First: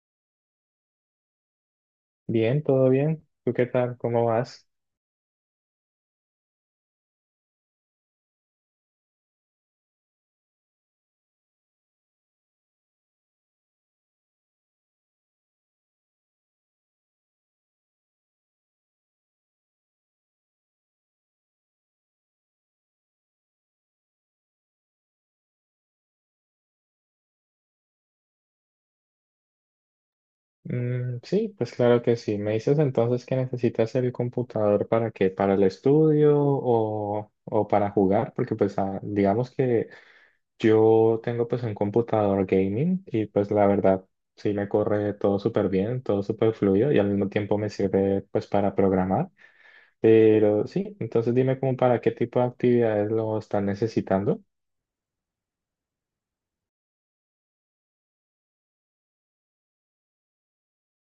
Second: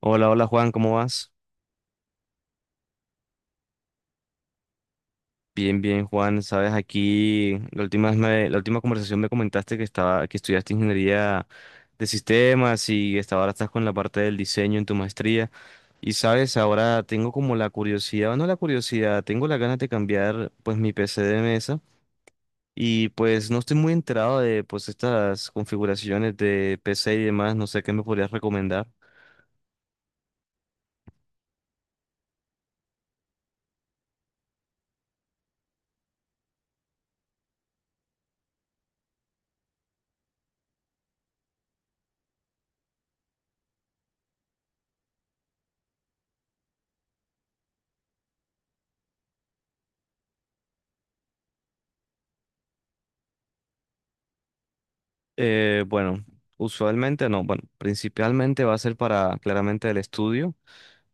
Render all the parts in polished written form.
Hola, hola Juan, ¿cómo vas? Bien, todo bien. ¿Tú qué tal? ¿Cómo vas? Bien, bien Juan, sabes, aquí la última vez la última conversación me comentaste que que estudiaste ingeniería de sistemas y ahora estás con la parte del diseño en tu maestría. Y sabes, ahora tengo como la curiosidad, o no la curiosidad, tengo la ganas de cambiar pues mi PC de mesa y pues no estoy muy enterado de pues estas configuraciones de PC y demás, no sé qué me podrías recomendar. Mm, sí, pues claro que sí. ¿Me dices entonces que necesitas el computador para qué? ¿Para el estudio o para jugar? Porque pues digamos que yo tengo pues un computador gaming y pues la verdad sí me corre todo súper bien, todo súper fluido y al mismo tiempo me sirve pues para programar. Pero sí, entonces dime como para qué tipo de actividades lo están necesitando. Bueno, usualmente no, bueno, principalmente va a ser para claramente el estudio.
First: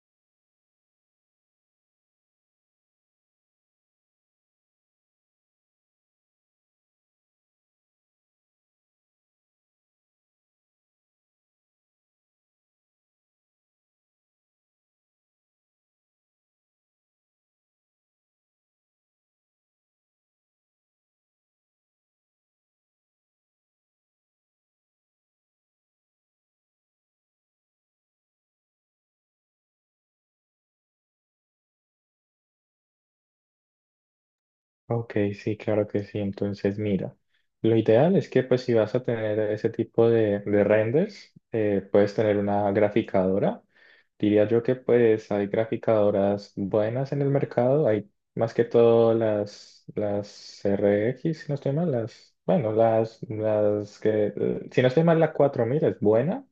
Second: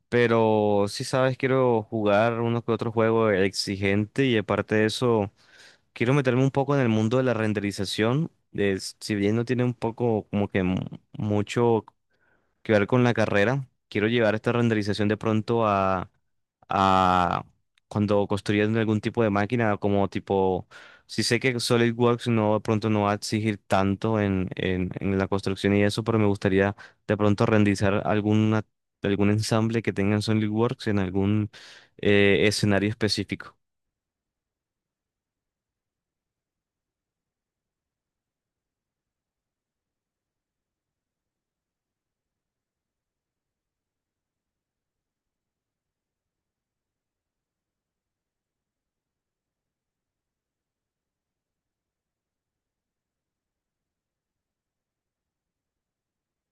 Pero sí sabes, quiero jugar uno que otro juego exigente y aparte de eso, quiero meterme un poco en el mundo de la renderización. Si bien no tiene un poco como que mucho que ver con la carrera. Quiero llevar esta renderización de pronto a cuando construyan algún tipo de máquina, como tipo, si sé que SolidWorks no de pronto no va a exigir tanto en la construcción y eso, pero me gustaría de pronto renderizar algún ensamble que tenga en SolidWorks en algún escenario específico. Ok, sí, claro que sí. Entonces, mira, lo ideal es que pues si vas a tener ese tipo de renders, puedes tener una graficadora. Diría yo que pues hay graficadoras buenas en el mercado. Hay más que todo las RX, si no estoy mal, las, bueno, las que, si no estoy mal, la 4000 es buena.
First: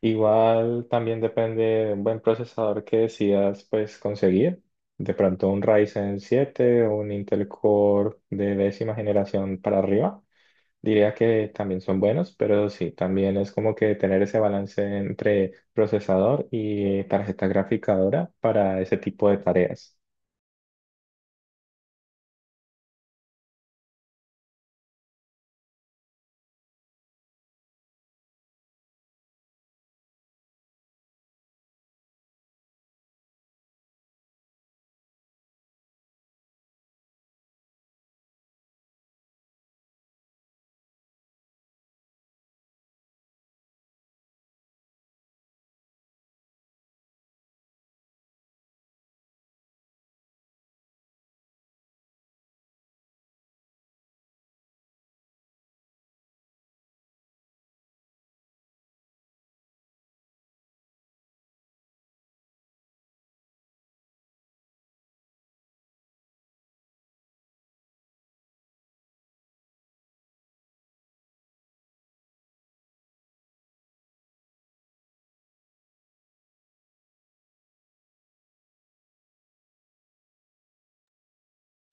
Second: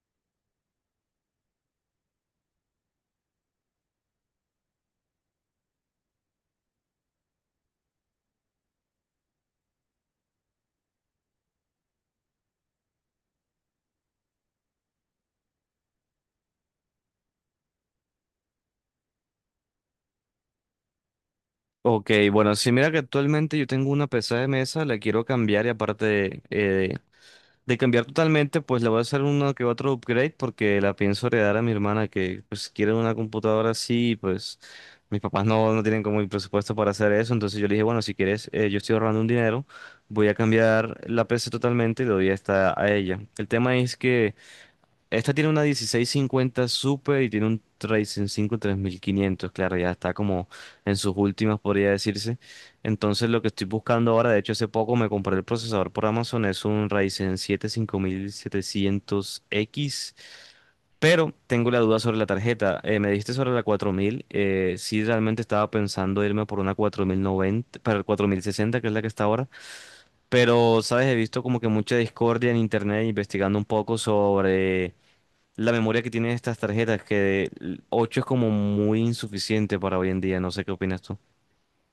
Igual también depende de un buen procesador que decidas pues conseguir. De pronto un Ryzen 7 o un Intel Core de décima generación para arriba. Diría que también son buenos, pero sí, también es como que tener ese balance entre procesador y tarjeta graficadora para ese tipo de tareas. Ok, bueno, sí, mira que actualmente yo tengo una PC de mesa, la quiero cambiar y aparte de cambiar totalmente, pues le voy a hacer uno que otro upgrade porque la pienso heredar a mi hermana que pues quiere una computadora así y pues mis papás no tienen como el presupuesto para hacer eso. Entonces yo le dije, bueno, si quieres, yo estoy ahorrando un dinero, voy a cambiar la PC totalmente y le doy esta a ella. El tema es que esta tiene una 1650 Super y tiene un Ryzen cinco 3500, claro, ya está como en sus últimas, podría decirse. Entonces, lo que estoy buscando ahora, de hecho, hace poco me compré el procesador por Amazon, es un Ryzen siete 5700 x, pero tengo la duda sobre la tarjeta. Me dijiste sobre la 4000, sí, realmente estaba pensando irme por una 4090 para el 4060 que es la que está ahora, pero, sabes, he visto como que mucha discordia en internet investigando un poco sobre la memoria que tienen estas tarjetas, que 8 es como muy insuficiente para hoy en día, no sé qué opinas tú.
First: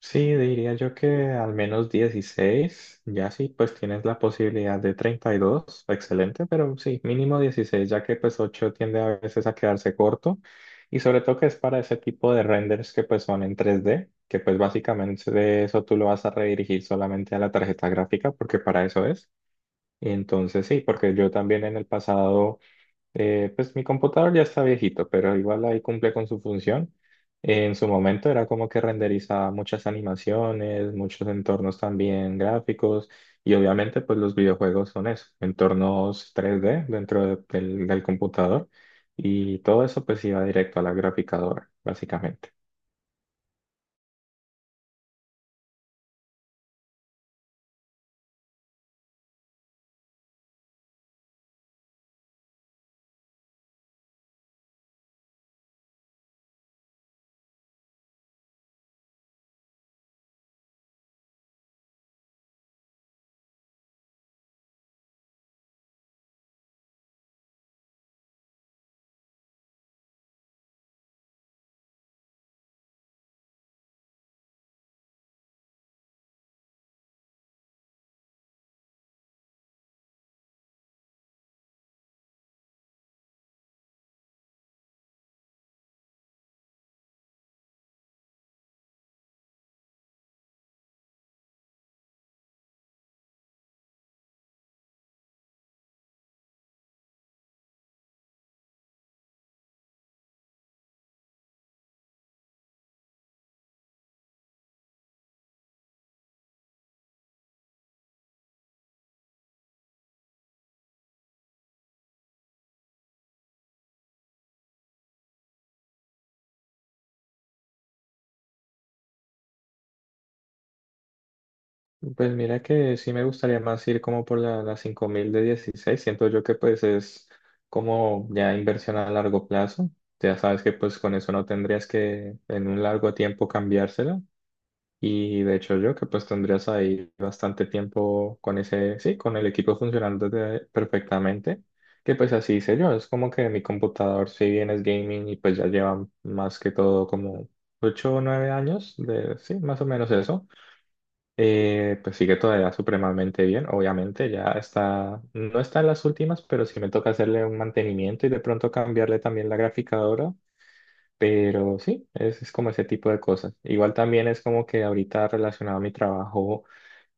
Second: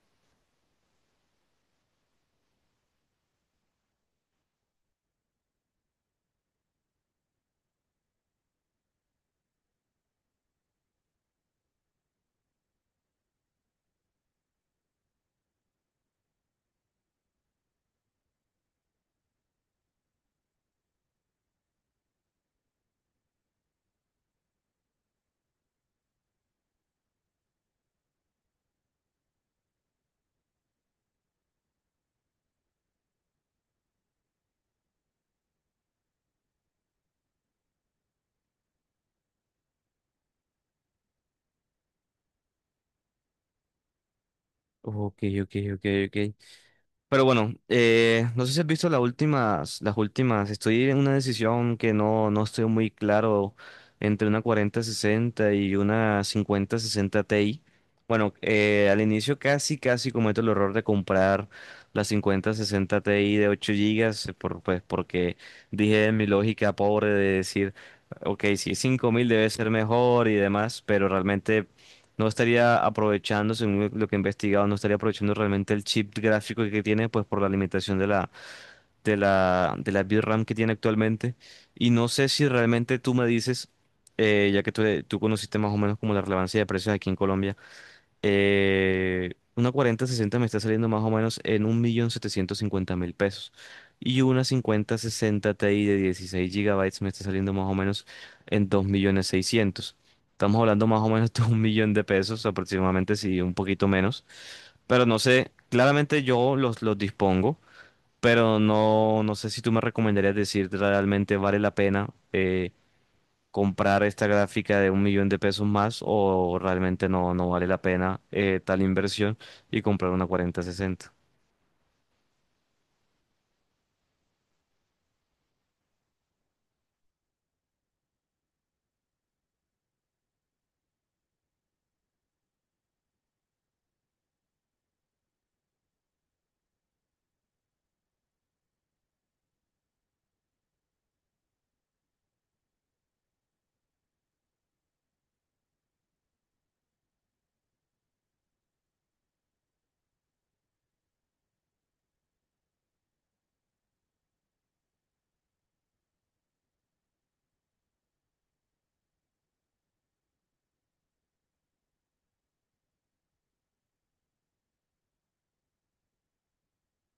Sí, diría yo que al menos 16. Ya sí, pues tienes la posibilidad de 32, excelente, pero sí, mínimo 16, ya que pues 8 tiende a veces a quedarse corto y sobre todo que es para ese tipo de renders que pues son en 3D, que pues básicamente de eso tú lo vas a redirigir solamente a la tarjeta gráfica porque para eso es. Y entonces sí, porque yo también en el pasado... pues mi computador ya está viejito, pero igual ahí cumple con su función. En su momento era como que renderizaba muchas animaciones, muchos entornos también gráficos, y obviamente pues los videojuegos son eso, entornos 3D dentro del computador, y todo eso pues iba directo a la graficadora, básicamente. Ok, ok, ok, ok. Pero bueno, no sé si has visto las últimas. Estoy en una decisión que no estoy muy claro entre una 4060 y una 5060 Ti. Bueno, al inicio casi, casi cometo el error de comprar la 5060 Ti de 8 gigas, pues porque dije en mi lógica pobre de decir, ok, si es 5000 debe ser mejor y demás, pero realmente no estaría aprovechando, según lo que he investigado, no estaría aprovechando realmente el chip gráfico que tiene, pues por la limitación de la VRAM que tiene actualmente. Y no sé si realmente tú me dices, ya que tú conociste más o menos como la relevancia de precios aquí en Colombia, una 4060 me está saliendo más o menos en 1.750.000 pesos. Y una 5060 Ti de 16 gigabytes me está saliendo más o menos en 2.600.000. Estamos hablando más o menos de 1.000.000 de pesos aproximadamente, si un poquito menos. Pero no sé, claramente yo los dispongo, pero no sé si tú me recomendarías decir realmente vale la pena, comprar esta gráfica de 1.000.000 de pesos más o realmente no vale la pena, tal inversión, y comprar una 4060. Pues mira que sí me gustaría más ir como por la 5000 de 16. Siento yo que pues es como ya inversión a largo plazo. Ya sabes que pues con eso no tendrías que en un largo tiempo cambiársela. Y de hecho yo que pues tendrías ahí bastante tiempo con ese, sí, con el equipo perfectamente. Que pues así hice yo. Es como que mi computador si bien es gaming y pues ya lleva más que todo como 8 o 9 años de, sí, más o menos eso. Pues sigue todavía supremamente bien, obviamente, ya está, no está en las últimas, pero sí me toca hacerle un mantenimiento y de pronto cambiarle también la graficadora, pero sí, es como ese tipo de cosas. Igual también es como que ahorita relacionado a mi trabajo,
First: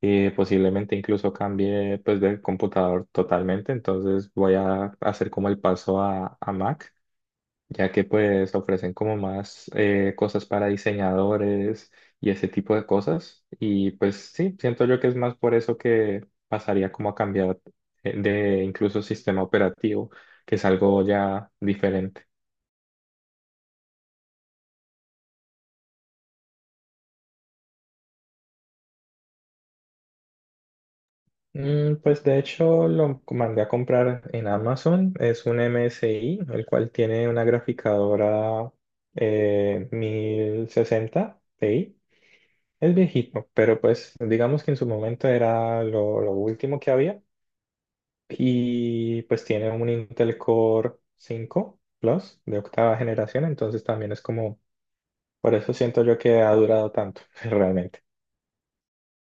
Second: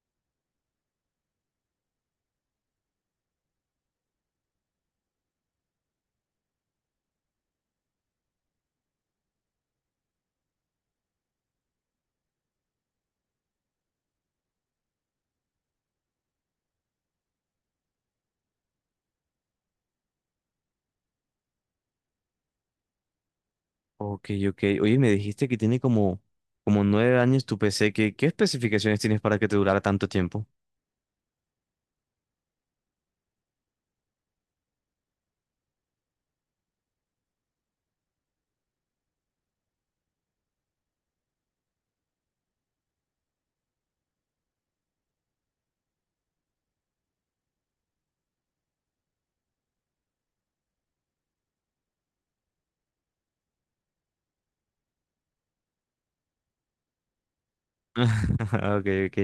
posiblemente incluso cambie pues del computador totalmente, entonces voy a hacer como el paso a Mac, ya que pues ofrecen como más cosas para diseñadores y ese tipo de cosas. Y pues sí, siento yo que es más por eso que pasaría como a cambiar de incluso sistema operativo, que es algo ya diferente. Ok, ok. Oye, me dijiste que tiene como 9 años tu PC. ¿Qué especificaciones tienes para que te durara tanto tiempo? Mm, pues de hecho lo mandé a comprar en Amazon, es un MSI, el cual tiene una graficadora 1060 Ti. Es viejito, pero pues digamos que en su momento era lo último que había, y pues tiene un Intel Core 5 Plus de octava generación, entonces también es como, por eso siento yo que ha durado tanto realmente. Ok, ok.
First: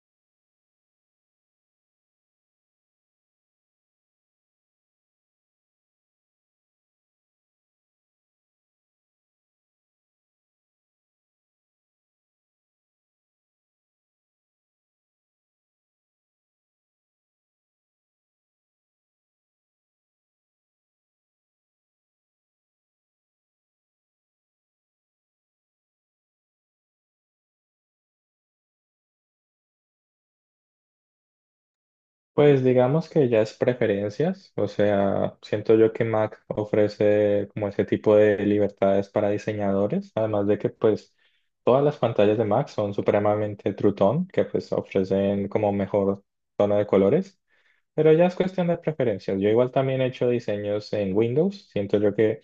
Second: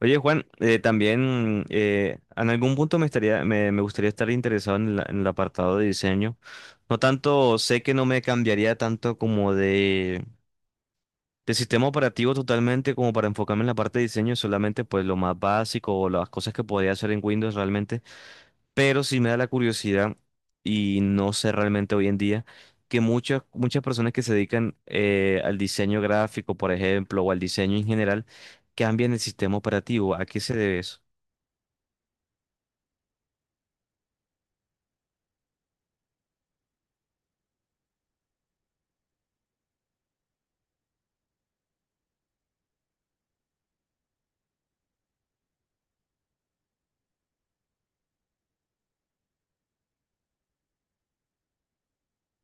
Oye, Juan, también en algún punto me gustaría estar interesado en el apartado de diseño. No tanto, sé que no me cambiaría tanto como de sistema operativo totalmente como para enfocarme en la parte de diseño, solamente pues lo más básico o las cosas que podía hacer en Windows realmente, pero sí me da la curiosidad y no sé realmente hoy en día que muchas personas que se dedican, al diseño gráfico, por ejemplo, o al diseño en general, cambian el sistema operativo. ¿A qué se debe eso? Pues digamos que ya es preferencias, o sea, siento yo que Mac ofrece como ese tipo de libertades para diseñadores, además de que pues todas las pantallas de Mac son supremamente True Tone, que pues ofrecen como mejor tono de colores. Pero ya es cuestión de preferencias. Yo igual también he hecho diseños en Windows. Siento yo que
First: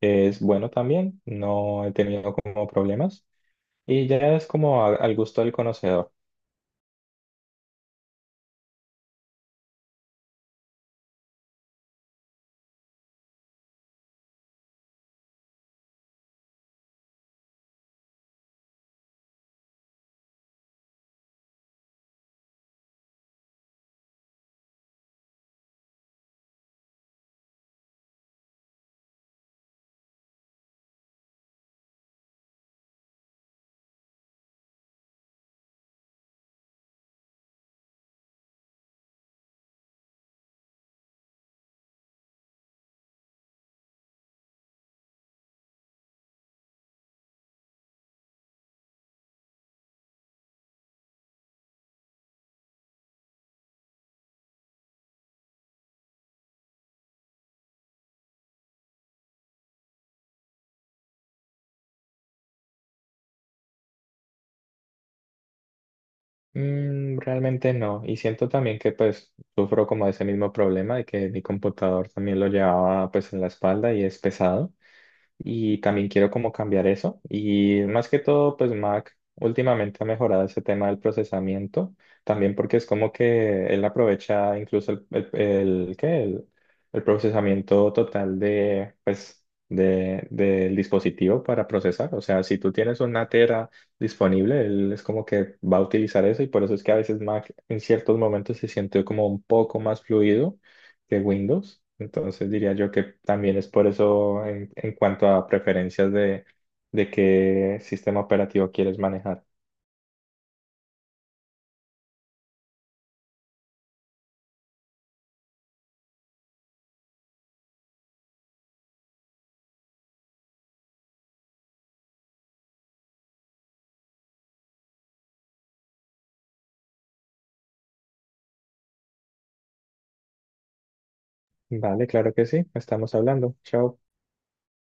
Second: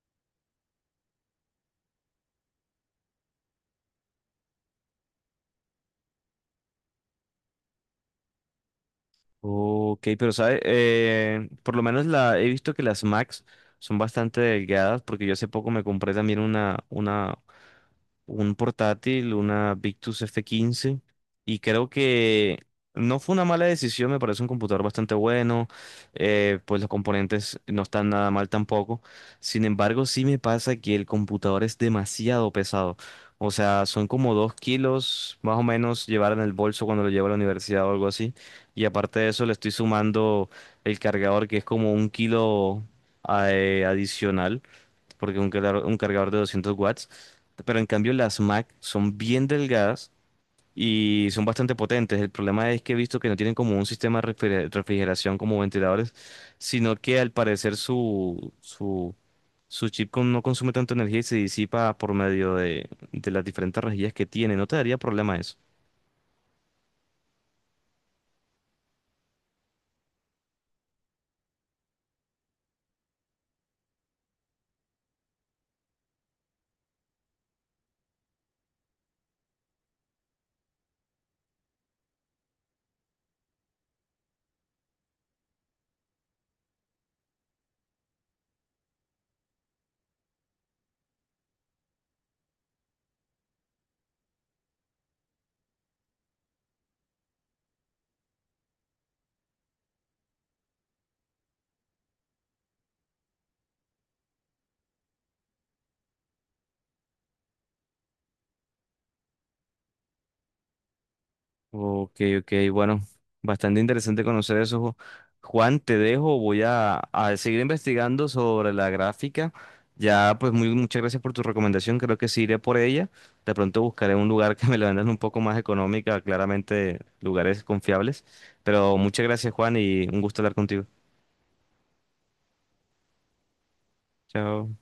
es bueno también. No he tenido como problemas. Y ya es como al gusto del conocedor. Ok, pero sabe, por lo menos la he visto que las Max son bastante delgadas porque yo hace poco me compré también un portátil, una Victus F15, y creo que no fue una mala decisión, me parece un computador bastante bueno, pues los componentes no están nada mal tampoco. Sin embargo, sí me pasa que el computador es demasiado pesado. O sea, son como 2 kilos más o menos llevar en el bolso cuando lo llevo a la universidad o algo así. Y aparte de eso, le estoy sumando el cargador, que es como 1 kilo adicional, porque un cargador de 200 watts. Pero en cambio, las Mac son bien delgadas y son bastante potentes. El problema es que he visto que no tienen como un sistema de refrigeración como ventiladores, sino que al parecer su chip no consume tanta energía y se disipa por medio de las diferentes rejillas que tiene. ¿No te daría problema eso? Mm, realmente no. Y siento también que pues sufro como ese mismo problema de que mi computador también lo llevaba pues en la espalda y es pesado. Y también quiero como cambiar eso. Y más que todo, pues Mac últimamente ha mejorado ese tema del procesamiento, también porque es como que él aprovecha incluso el- ¿qué? El, el procesamiento total de, pues, del dispositivo para procesar. O sea, si tú tienes una tera disponible, él es como que va a utilizar eso, y por eso es que a veces Mac en ciertos momentos se siente como un poco más fluido que Windows. Entonces diría yo que también es por eso en cuanto a preferencias de qué sistema operativo quieres manejar. Ok, ok, bueno, bastante interesante conocer eso. Juan, te dejo, voy a seguir investigando sobre la gráfica. Ya, pues muchas gracias por tu recomendación, creo que sí iré por ella. De pronto buscaré un lugar que me la vendan un poco más económica, claramente lugares confiables. Pero muchas gracias, Juan, y un gusto hablar contigo. Vale, claro que sí. Estamos hablando. Chao. Chao.